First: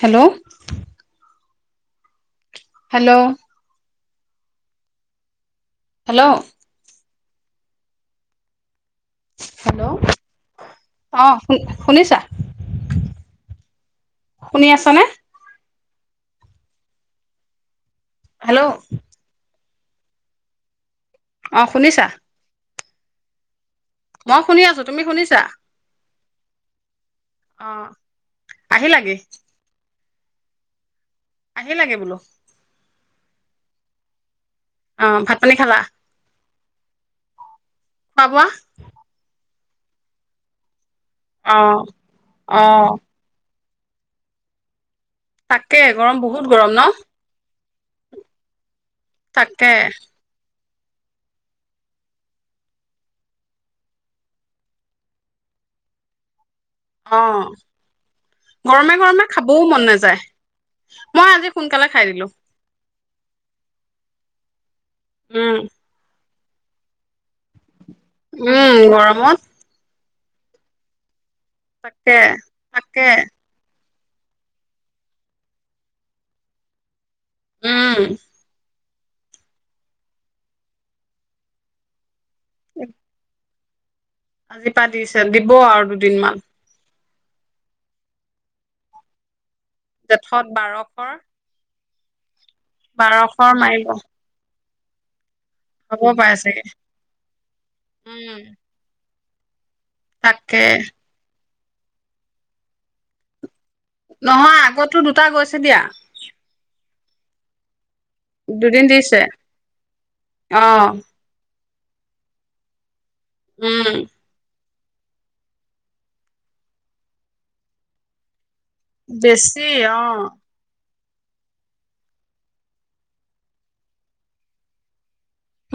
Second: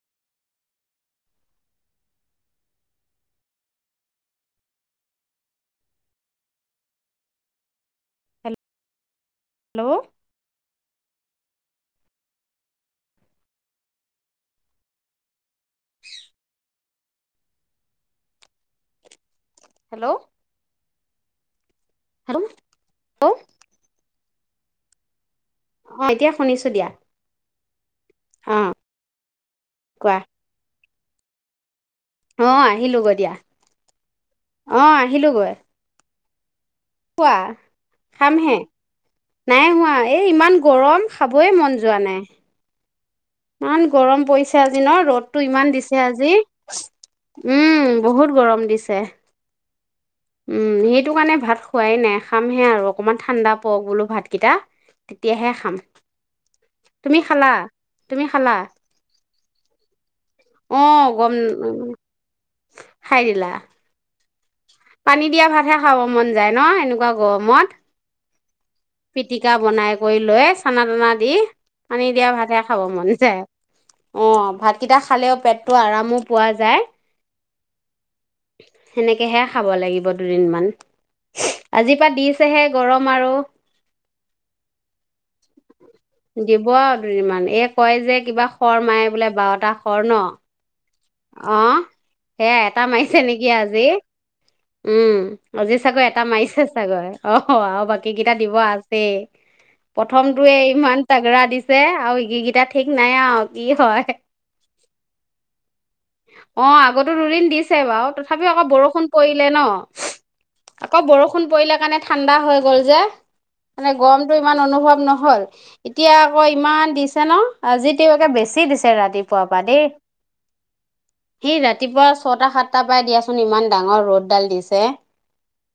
Hello hello hello hello ও অ শু শুনিছা, শুনি আছা নে? হেল্ল' হেল্ল' অ শুনিছা ও মই শুনি আছো তুমি শুনিছা। অ এতিয়া শুনিছো দিয়া। অ কাহে লাগে। কোৱাহ বোলো অ আহিলো ঘৰত। দিয়া অ আহিলো ভাত গৈ। পানী খালা কোৱা পাবা খামহে নাই হোৱা এই ইমান গৰম। খাবই মন অহ যোৱা নাই অহ ইমান গৰম পৰিছে আজ ন ৰ'দতটো ইমান তাকে দিছে গৰম আজি, বহুত গৰম ন উম বহুত গৰম দিছে। তে উম সেইটো কাৰণে ভাত খোৱাই নাই, খামহে আৰু অকমান ঠাণ্ডা পৰক বোলো ভাতকেইটা তেতিয়াহে খাম। তুমি খালা অঁ, তুমি খালা গৰমে গৰমে খাবও মন নাযায়। অ' মই আজি সোনকালে খাই দিলো। খায় দিলা পানী দিয়া উম ভাতহে খাব মন যায় ন এনেকুৱা গৰমত। উম' গৰমত পিটিকা বনাই কৰি লৈ চানা তানা দি! পানী তাকে দিয়া ভাতে খাব তাকে মন যায়। অঁ ভাতকেইটা খালেও পেটটো আৰামো পোৱা যায়। উম। সেনেকেহে খাব লাগিব দুদিন মমান, আজিৰ পৰা দিছ আছেহে গৰম আৰু আজি পা দিছে, দিব আৰু দুদিনমান। দুমান, এই কয় যে কিবা খৰ মায়ে বোলে বাওটা জেঠত বাৰস আহ সেয়া এটা মাৰিছে নেকি, বাৰশৰ আজি। মাৰিব উম। অজিত হ'ব চাগৈ এটা পাৰে চাগে মাৰিছে চাগৈ, অ আৰু বাকী কেইটা উম। দিব আছেই। তাকে প্ৰথমটোয়ে ইমান তাগৰা দিছে আৰুকেইটা ঠিক নাই আৰু কি হয় নহয় আগতো দুটা গৈছে দিয়া। আগো ৰুৰিণ দিছে বাৰু তথাপি আকৌ দুদিন বৰষুণ দিছে পৰিলে ন? অ আকৌ বৰষুণ পৰিলে সেইকাৰণে ঠাণ্ডা হৈ গ'ল যে। মানে উম গৰমটো ইমান অনুভৱ ন'হল। এতিয়া আকৌ ইমান দিছে ন? আজি তেয়ো একে বেছি দিছে বেছিয়েই অ সেই ৰাতিপুৱা ছটা, সাতটা পাই দিয়াচোন ইমান ডাঙৰ ৰ'দডাল দিছে।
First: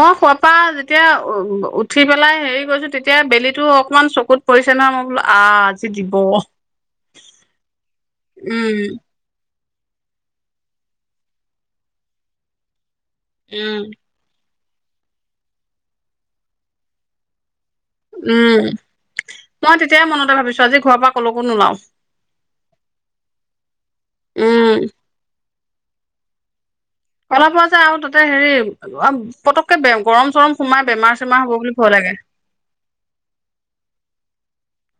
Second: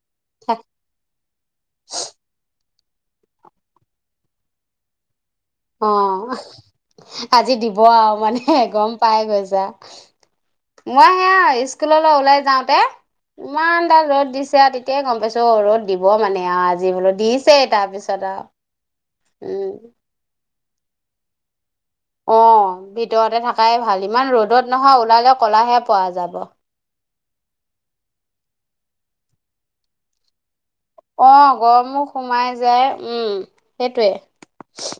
মই শুৱাৰ পৰা যেতিয়া উ-উঠি পেলাই হেৰি গৈছো তেতিয়া বেলিতো অকনমান চকুত পৰিছে নহয় মই বোলো আহ আজি দিব অ', আজি দিব আৰু মানে উম গম পাই গৈছা মই সেয়া স্কুললৈ ওলাই যাওঁতে ইমান উম দাল ৰ'দ দিছ তেতিয়াই গম পাইছো অ', ৰ'দ দিব মানে আৰু আজি বোলো দিছ উম, উম মই তেতিয়াই মনতে ভাবিছো আজি ঘৰৰ পৰা কলৈকো নোলাও অ', ভিতৰতে থাকাই ভাল ইমান ৰ'দত উম নহয়, ওলালে ক'লাহে পোৱা যাব। ক'লা পৰা যায় আৰু তাতে হেৰি আ পটককে বে গৰম চৰম সোমাই বেমাৰ চেমাৰ অ', হ'ব বুলি ভয় গৰমো লাগে সোমাই যায় উম, সেইটোয়ে।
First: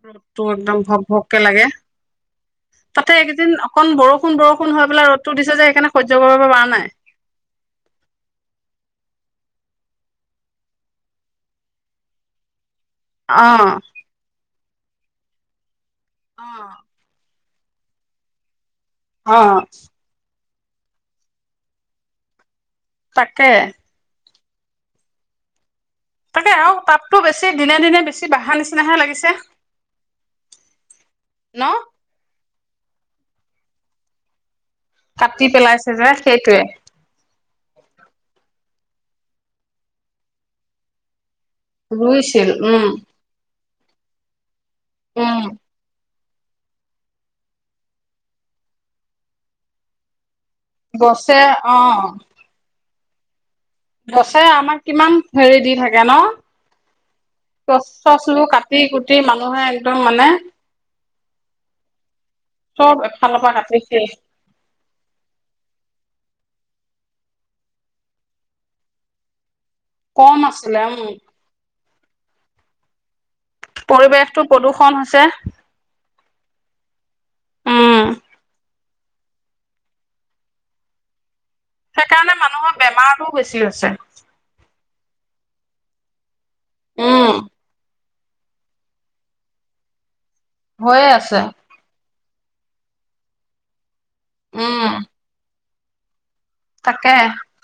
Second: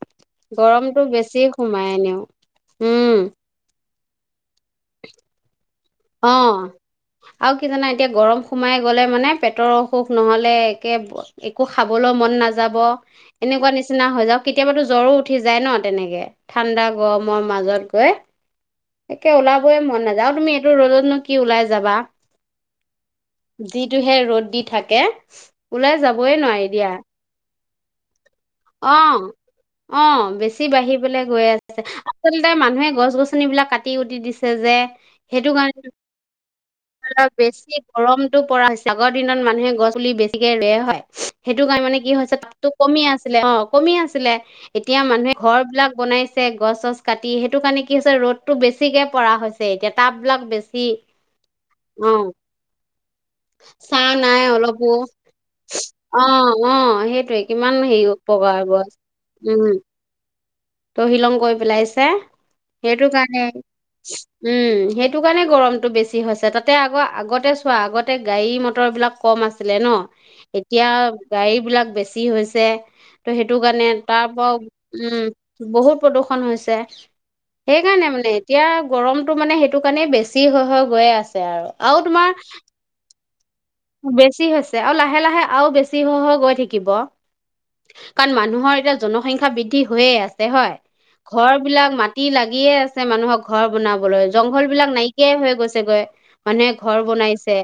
ৰ'দটো একদম ভক বেছি ভককে লাগে। সোমাই এনেও তাতে উম এইকেইদিন অ কণ বৰষুণ, বৰষুণ হৈ পেলাই ৰ'দটো দিছে যে সেইকাৰণে সহ্য অ কৰিব পৰা নাই আৰু কি জানা এতিয়া গৰম সোমাই গ'লে মানে পেটৰ অসুখ নহ'লে একে একো খাবলৈ মন নাযাব। এনেকোৱা অ'। নিচিনা হৈ যাওঁক কেতিয়াবাতো জ্বৰো উঠি যায় ন? তেনেকে। ঠাণ্ডা গৰম মই মাজত গৈ তাকে অ', ওলাবই মন নাযায় আৰু তুমি ৰ'দত নো কি ওলাই যাবা তাকে যিটোহে ৰ'দ। দি থাকে। ওলাই যাবই তাকে নোৱাৰি আৰু দিয়া। তাপতো বেছি দিনে দিনে বেছি বাঢ়া অ নিচিনাহে লাগিছে অ বেছি বাঢ়িবলৈ গৈ ন? আছে আচল লতে মানুহে গছ গছন বিলাক কাটি উটি দিছে যে কাটি সেইটো কাৰণে পেলাইছে যে সেইটোৱে বেছি গৰমটো পৰা হৈছে আগৰ দিনত মানুহে গছ পুলি বেছিকে ৰুৱে হয় সেইটো কাৰণনে কি হৈছে ৰুইছিল তাততো উম, কমি আছে অঁ কমি আছিলে এতিয়া মানুহে উম। ঘৰ বিলাক বনাইছে গছ চছ কাটি সেইটো কাৰণে কি হৈছে ৰ'দতটো বেছিকে পৰা হৈছে এতিয়া টাব বিলাক বেছি গছে অঁ ছাঁ নাই অলপো হেৰি দি থাকে ন? অঁ অঁ সেইটোৱেই কিমান গছ হেৰিও কাটি কুটি মানুহে একদম মানে তহিলং গৈ পেলাইছে চব সেইটো এফালৰ কাৰণে পৰা কাটি শেষ উম সেইটো কাৰণে গৰমতটো বেছি হৈছে তাত তাতে আকৌ আগতে চোৱা আগতে গাড়ী মটৰ বিলাক কম আছে আছিল ন কম আছিলে এতিয়া উম, গাড়ী বিলাক বেছি কি হৈছে ত' সেইটো কাৰণে তাৰ পৰিৱেশটো পৰা প্ৰদূষণ হৈছে উম বহুত প্ৰদূ্ষন হৈছে উম, সেইকাৰণে মানে এতিয়া গৰমটো মানে সেইটো কাৰণে বেছি হৈ হৈ গৈয়ে আছে আৰু আৰু তোমাৰ সেইকাৰণে মানুহৰ বেমাৰতো বেছি হৈছে বেছি হৈছে আৰু লাহে লাহে আৰু বেছি গৈ থাকি থাকিব উম। কাৰণ মানুহৰ এতিয়া জনসংখ্যা বৃদ্ধি হৈয়ে আছে হয় হৈয়ে আছে। ঘৰ বিলাক মাটি তি লাগিয়ে আছে মানুহক ঘৰ বনাব জংঘল উম। বিলাক নাইকিয়াই হৈ গৈছে গৈ মানে ঘৰ তাকে বনাইছে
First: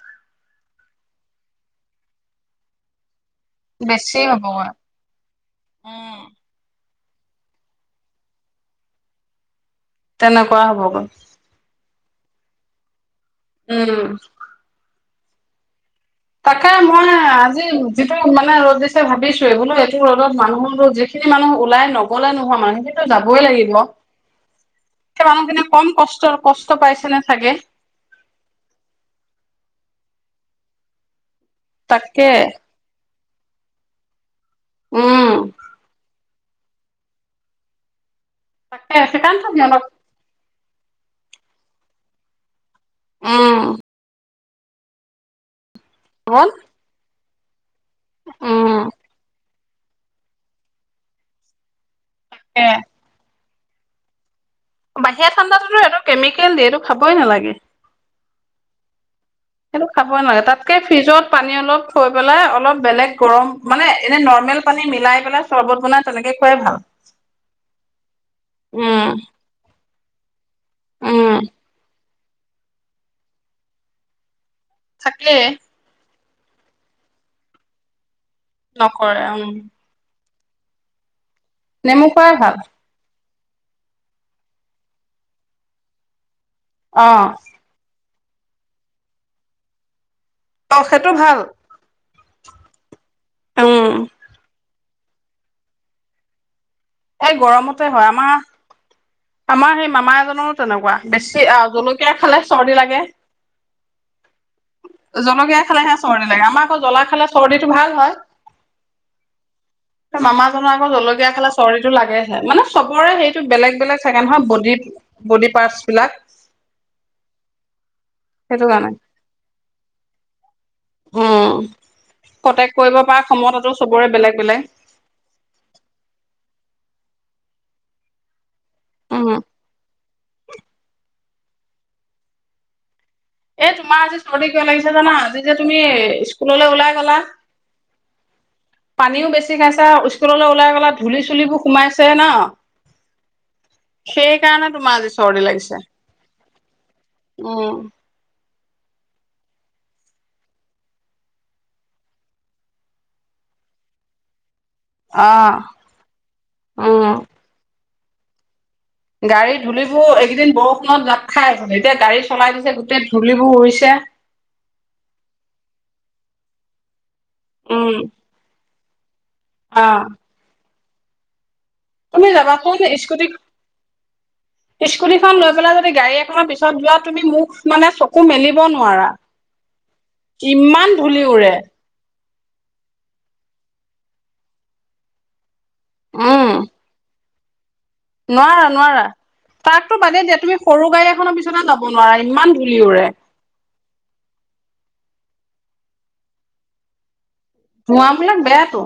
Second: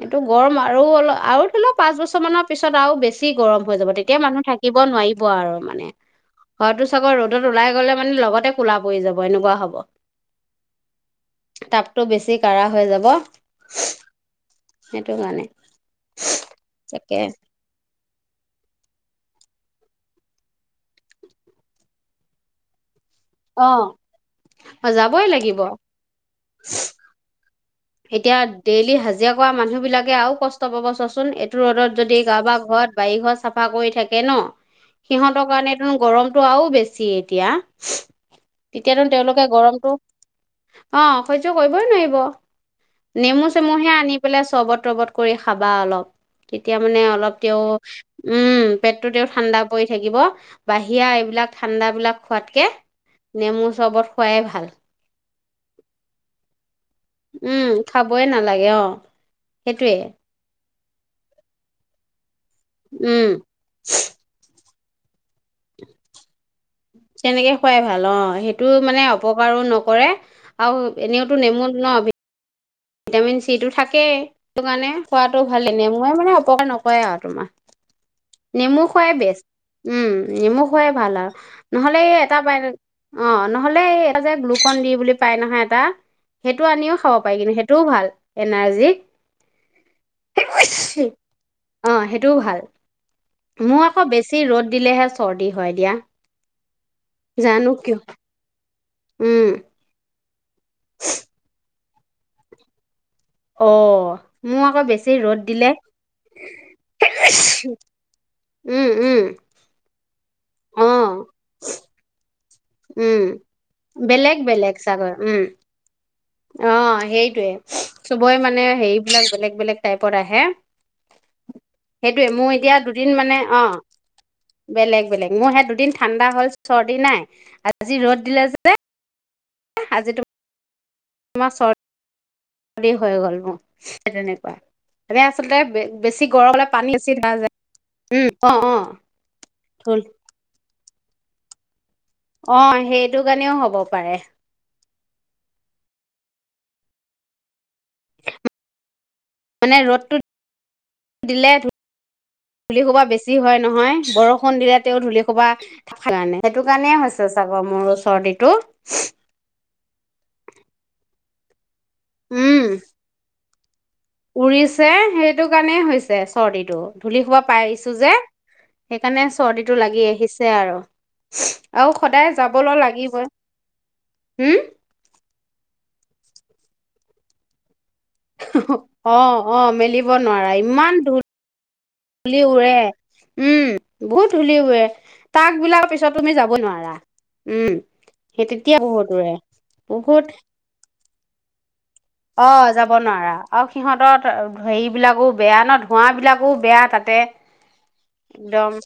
এইটো গৰম আৰু অলপ আৰু ধৰি লওঁ পাঁচ বছৰ মানৰ পিছত আৰু বেছি বেছি গৰম হৈ যাব বেছি তেতিয়া মানুহ হ'বগৈ। থাকিব নোৱাৰিব আৰু মানে উম হয়তো ৰ'দত ওলাই গ'লে মানে লগতে কোলা পৰি যাব এনেকুৱা হ'ব তেনেকুৱা হ'ব গৈ টো বেছি কাঢ়া হৈ যাব উম সেইটো কাৰণে তাকে মই আজি যিটো মানে ৰ'দ দিছে ভাবিছো বোলো এইটো ৰদত মানুহৰো যিখিনি মানুহ ওলাই নগললে নোহোৱা মানুহে যাবই অ লাগিব যাবই সেই লাগিব মানুহখিনি কম কষ্ট কষ্ট পাইছে নে চাগে এতিয়া ডেইলি হাজিৰা কৰা মানুহ বিলাকে আৰু কষ্ট পাব চোৱাচোন ৰ'দত যদি তাকে কাৰোবা ঘৰত বাৰী ঘৰ চাফা কৰি থাকে ন উম। সিহঁতৰ কাৰণে গৰম খোৱাও বেছি এতিয়া তাকেই তেতিয়াতো চেকান্ত তেওঁলোকে বিয়ানক গৰমটো অ সহ্য কৰিবই নোৱাৰিব। নেমু উম। চেমুহে আনিম বোলে চবত তৰবত কৰি খাব বা অলপ তেতিয়া মানে অলপ তেওঁ উম পেটটো তে ঠাণ্ডা পৰি থাকিব বাহিৰা এইবিলাক ঠাণ্ডাবিলাক তাকে খোৱাতকে নেমু চবত খোৱাই ভাল বাহিৰা ঠাণ্ডাতটো এইটো কেমিকেল দিয় এইটো খাবই নালাগে উম খাবই নালাগে অ সেইটো সেইটোৱে খাবই নালাগে তাত ফ্ৰিজত পানী অলপ থৈ পেলাই অলপ বেলেগ উম গৰম মানে এনে নৰ্মেল পানী মিলাই পেলাই চৰ্বত বনাই তেনেকে খুৱাই ভাল তেনেকে খুৱাই ভাল অ সেইটো মানে উম অপকাৰো নকৰে আৰু উম এনেওতো নেমু ন ভিটামিন চিটো থাকেই সটো কাৰণে খোৱাাতটো থাকেই ভাল এনে মইে মানে কয় নকয় আৰু তোমাৰ নেমু খোৱাই নকৰে বেচ উম। উম নেমখ খোৱোই ভাল আৰু নহলে নেমু খোৱাই এটা ব ভাল অ নহলে যে গ্লুকন দি বুলি পাই নহয় এটা সেইটো আনিও অ খাব পাৰে কিন্তুেইটো এনাৰ্জী অ সেইটো ভাল টু ভাল মো উম। আকৌ বেছি ৰ'দ দিলেহে চৰ্দি হয় দিয়া এই জানো গৰমতে কিয় হয় আমাৰ উম আমাৰ সেই মামা এজন তেনেকুৱা বেছি আ জলক কেৰা খালে চৰ্দি লাগে অ মোৰ আকৌ বেছি ৰ'দ জলকীয়া দিলে খালেহে চৰ্দি লাগে আমাৰ আকৌ জ্বলা খালে চৰ্দিটো ভাল হয়। উম উম মামাজনৰ আক অ জলকীয়া খালে চৰ্ৰিতো লাগেহে মানে চবৰে উম সেইটো বেলেগ বেলেগ চাগে নহয় বেলেগ বডী চাগৈ উম বডি পাৰ্টচ বিলাক অ সেইটোৱে চবৰে মানে সেইটো কাৰণে হেৰিবিলাক বেলেগ বেলেগ টাইপৰ আহে উম সেইটোয়ে মোৰ প্ৰটেক্ট এতিয়া কৰিব দুদিন পৰা মানে অ ক্ষমতাটো চবৰে বেলেগ বেলেগ বেলেগ মোৰ সে দুদিন ঠাণ্ডা হল চৰ্দি নাই আজি ৰ'দ দিলে যে উম আহ আজিতো আমাৰ চৰ অ এ তোমাৰ আজি চৰ্দি কিয় লাগিছে জানা আমি আজি যে আচলতে তুমি বেছি গৰম হলে স্কুললৈ পানী ওলাই বেছি গলা ধৰা যায় উম অ অ পানীও বেছি খাইছা ধুল স্কুললৈ ওলাই গলা ধুলি চুলিবোৰ সোমাইছে ছে ন অ সেইটো কাৰণেও হ'ব পাৰে সেই কাৰণে তোমাৰ আজি চৰ্দি লাগিছে অ মানে ৰ'দটো দিলে ধূল শোবা বেছি হয় নহয় বৰষুণ দিলে ধূলি অ খোবা থ কাৰণে সেইটো কাৰণে উম হৈছে চাগৰ মোৰ বডীটো গাড়ী ধূলিবোৰ এইকেইদিন বৰষুণত লাত খাই তিয়া গড়ী চলাই উম দিছে গোটেই ধূলি বোৰ উৰিছে ছে উৰিছে সেইটো কাৰণেই হৈছে চৰ্দিটো ধূলি সোপা পাই উম আহিছো যে সেইকাৰণে চৰ্দিটো অ লাগি আহিছে আৰু হয় তুমি যাবা কোন স্কুটি হম স্কুটিখন লৈ পেলাই যাব গাড়ী এখনৰ পিছত যোৱা তুমি মোক মানে মূখ মেলিব নোৱাৰা অ অ মেলিব নোৱাৰা ইমান ধূলি উৰে ধূলি উৰে উম বহুত ধূলি উৰে তাক বিলাৰ পিছত তুমি উম যাবই নোৱাৰা উম সেই নোৱাৰা তেতিয়া নোৱাৰা বহুত উৰে তাকতো বাদে দিয়া তুমি সৰু গাড়ী এখনৰ বিছনা না অঁ যাব নোৱাৰা আৰু সিহঁতৰ হেৰিবিলাকো বেয়া ন ধোঁৱা বিলাকো বেয়া তাতে ধোৱা বিলাক একদম বেয়াটো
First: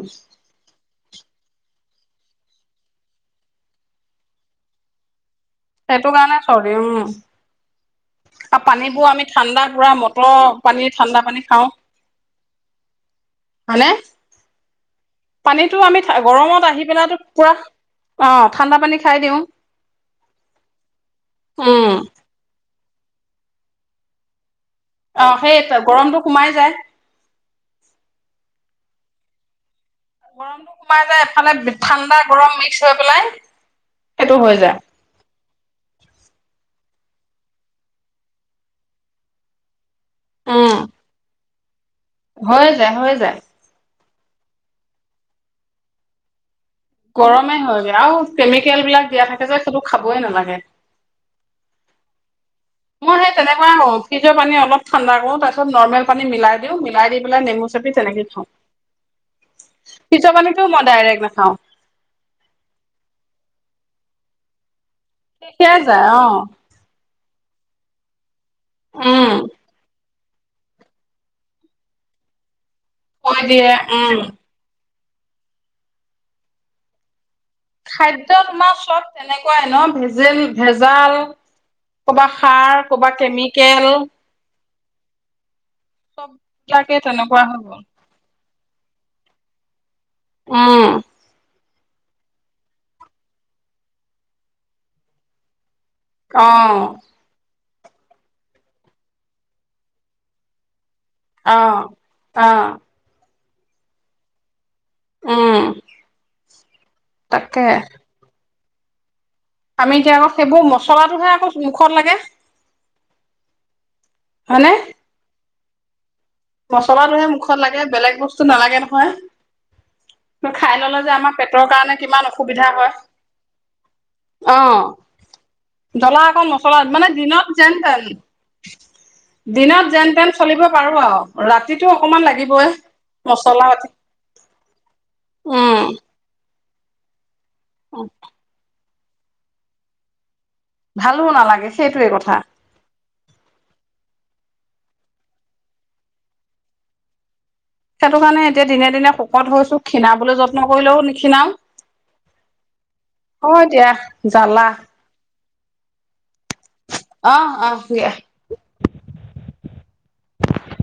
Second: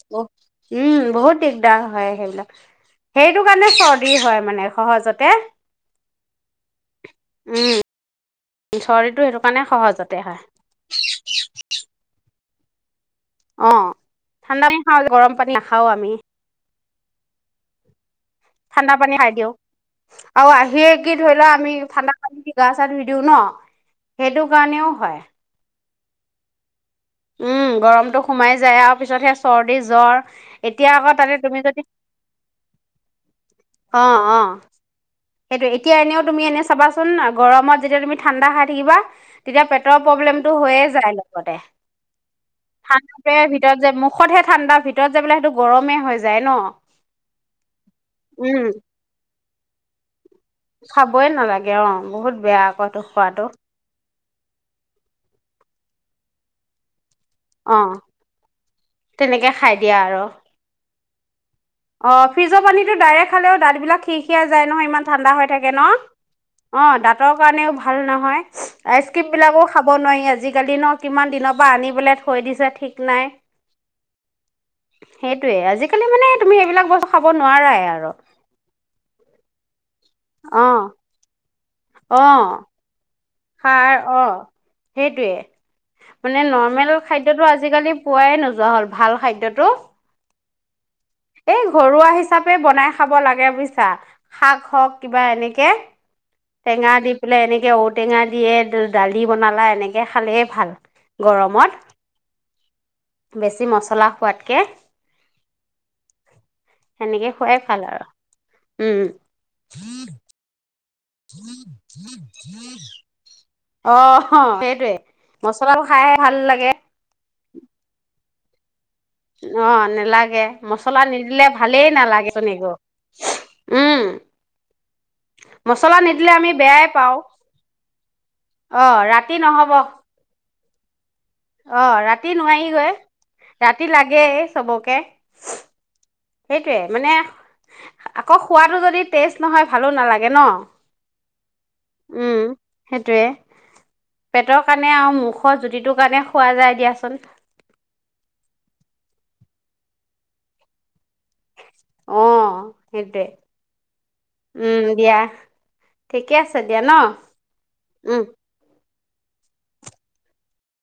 উম বহুত দিগদাৰ হয় সেইবিলাক সেইটো কাৰণে চৰ্দি হয় মানে সহজতে সেইটো কাৰণে চৰ্দি হয় উম আৰু পানীবোৰ চৰ্দিটো আমি সেইটো ঠাণ্ডা কাৰণে পুৰা সহজতে হয় মটৰ পানী ঠাণ্ডা পানী খাওঁ অঁ ঠাণ্ডা দ পানীতটো আমি গৰমত আহিব বেলো কোৱা ঠাণ্ডা পানী খাই দিওঁ আৰু আহিয়ে কি ধৰি লোৱা আমি উম ঠাণ্ডা পানী দি গা চা ধুই দিওঁ ন সেইটো সেইটোও কাৰণেও হয় অ সেই গৰমটো সোমাই যায় উম গৰমতটো সোমাই যায় আৰু পিছত সে চৰ্দি জ্বৰ গৰমটো এতিয়া সোমাই আকৌ যায় তা এফালে তুমি যদি ঠাণ্ডা গৰম মিক্স হৈ পেলাই অঁ সেইটো অঁ হৈ যায় সেইটো এতিয়া এনেও তুমি এনে চাবা চোন গৰমত যদু ঠান্দা খাই থাকিবা তেতিয়াই পেটতো ৰ প্ৰব্লেমটো উম হৈয়ে যায় লগতে হৈ যায় হৈ যায় ঔষধহে ঠাণ্ডাৰ ভিতৰত যাবলৈ সেইটো গৰমেই হৈ যায় ন গৰমে হয়গৈ আৰু উম কেমিকেল বিলাক দিয়া থাকে যে সেইটো খাবই নালাগে খাবই নালাগে অঁ বহুত বেয় খোৱাটো ফিজপানী অলপ ঠাডা কৰো তাৰপিছত নৰ্মমেল পান মিলাই দিওঁ মিলাই দি নেমু অ চেপি তেনেকৈ খা তেনেকে খাই দিয়া আৰু পিছ মানে মই নাখাওঁ। অ', ফ্ৰিজৰ পানীটো ডাইৰেক্ট খালেও, দাঁত বিলাক সি খিয়াই যায় নহয় ইমান ঠাণ্ডা হৈ থাকে শেষেই ন? যায় অ অ', দাঁতৰ কাৰণেও ভ ভাল নহয়। আইচ উম ক্ৰীম বিলাকো খাব নোৱাৰি আজি আজিকালি ন কিমান দিনৰ পৰা আনিবলৈ থৈ দিছে ঠিক নাই প দে উম। সেইটোয়ে আজিকালি মানে তুমি সেইবিলাক বস্তু খা খাদ্যয় মা চত তেনেক কুৱাই ন ভেজ যে অ', ভেজাল। ক'বাত অ', সাৰ ক'বাত সাৰ অ'। সেইটোৱে। চব মানে নৰ্মেল বিলাকে তেনেকুৱা খাদ্যতো হৈ গ'ল আজিকালি পোৱাই নোয যোৱা হ'ল ভাল খাদ্যটো। উম। এই ঘৰুৱা হিচাপে বনাই খাব লাগে বুজিছা। শাক হওক কিবা এনেকে। অ তেংঙা দীপিলাই এনেক। এনেকে ঔটেঙা দিয়ে দালি বনালা এনেকে খালে ভাল। গৰমত অহ, অহ। বেছি মছলা খোৱাতকে। অহ। সেনেকে খোৱাই ভাল আৰু। উম। আমি এতিয়া আকৌ সেইবোৰ ম ধ ধ ধ অহ' সেইটোৱে। মচলাটোৰ খাই ভাল লাগে মচলাটোহে মুখত লাগে, বেলেগ বস্তু নালাগে ন হয়, অ' নেলাগে খাই ললে মছলা যে আমাৰ নিদিলে পেটৰ ভালেই কাৰণে কিমান নালাগেচোন অসুবিধা একো হয়। উম অ', মছলা জলা নিদিলে অকন আমি মচলা বেয়াই মানে পাওঁ দিনত যেন তেন, অ' ৰাতি নহ'ব দিনত যেন তেন চলিব বাৰো আৰু। অ ৰাতিটো অকমান ৰাতি লাগিবই। নোৱাৰিগৈ মছলা পাতি ৰাতি লাগেই চবকে উম, সেইটোৱে মানে আকৌ খোৱাটো যদি টেষ্ট নহয় ভালো নালাগে ন ভালো নালাগে সেইটোৱে কথা উম সেইটোৱে পেটৰ কাৰণে আৰু মুখৰ জুতিটোৰ কাৰণে খোৱা যায় দিয়াচোন সেইটো কাৰণে এতিয়া দিনে দিনে শকত হৈছো খীণাবলৈ যত্ন কৰিলেও নিখি নাও অ' সেইটোৱে হয় দিয়া জালা উম দিয়া ঠিকে আছে দিয়া ন অ' দিয়া। উম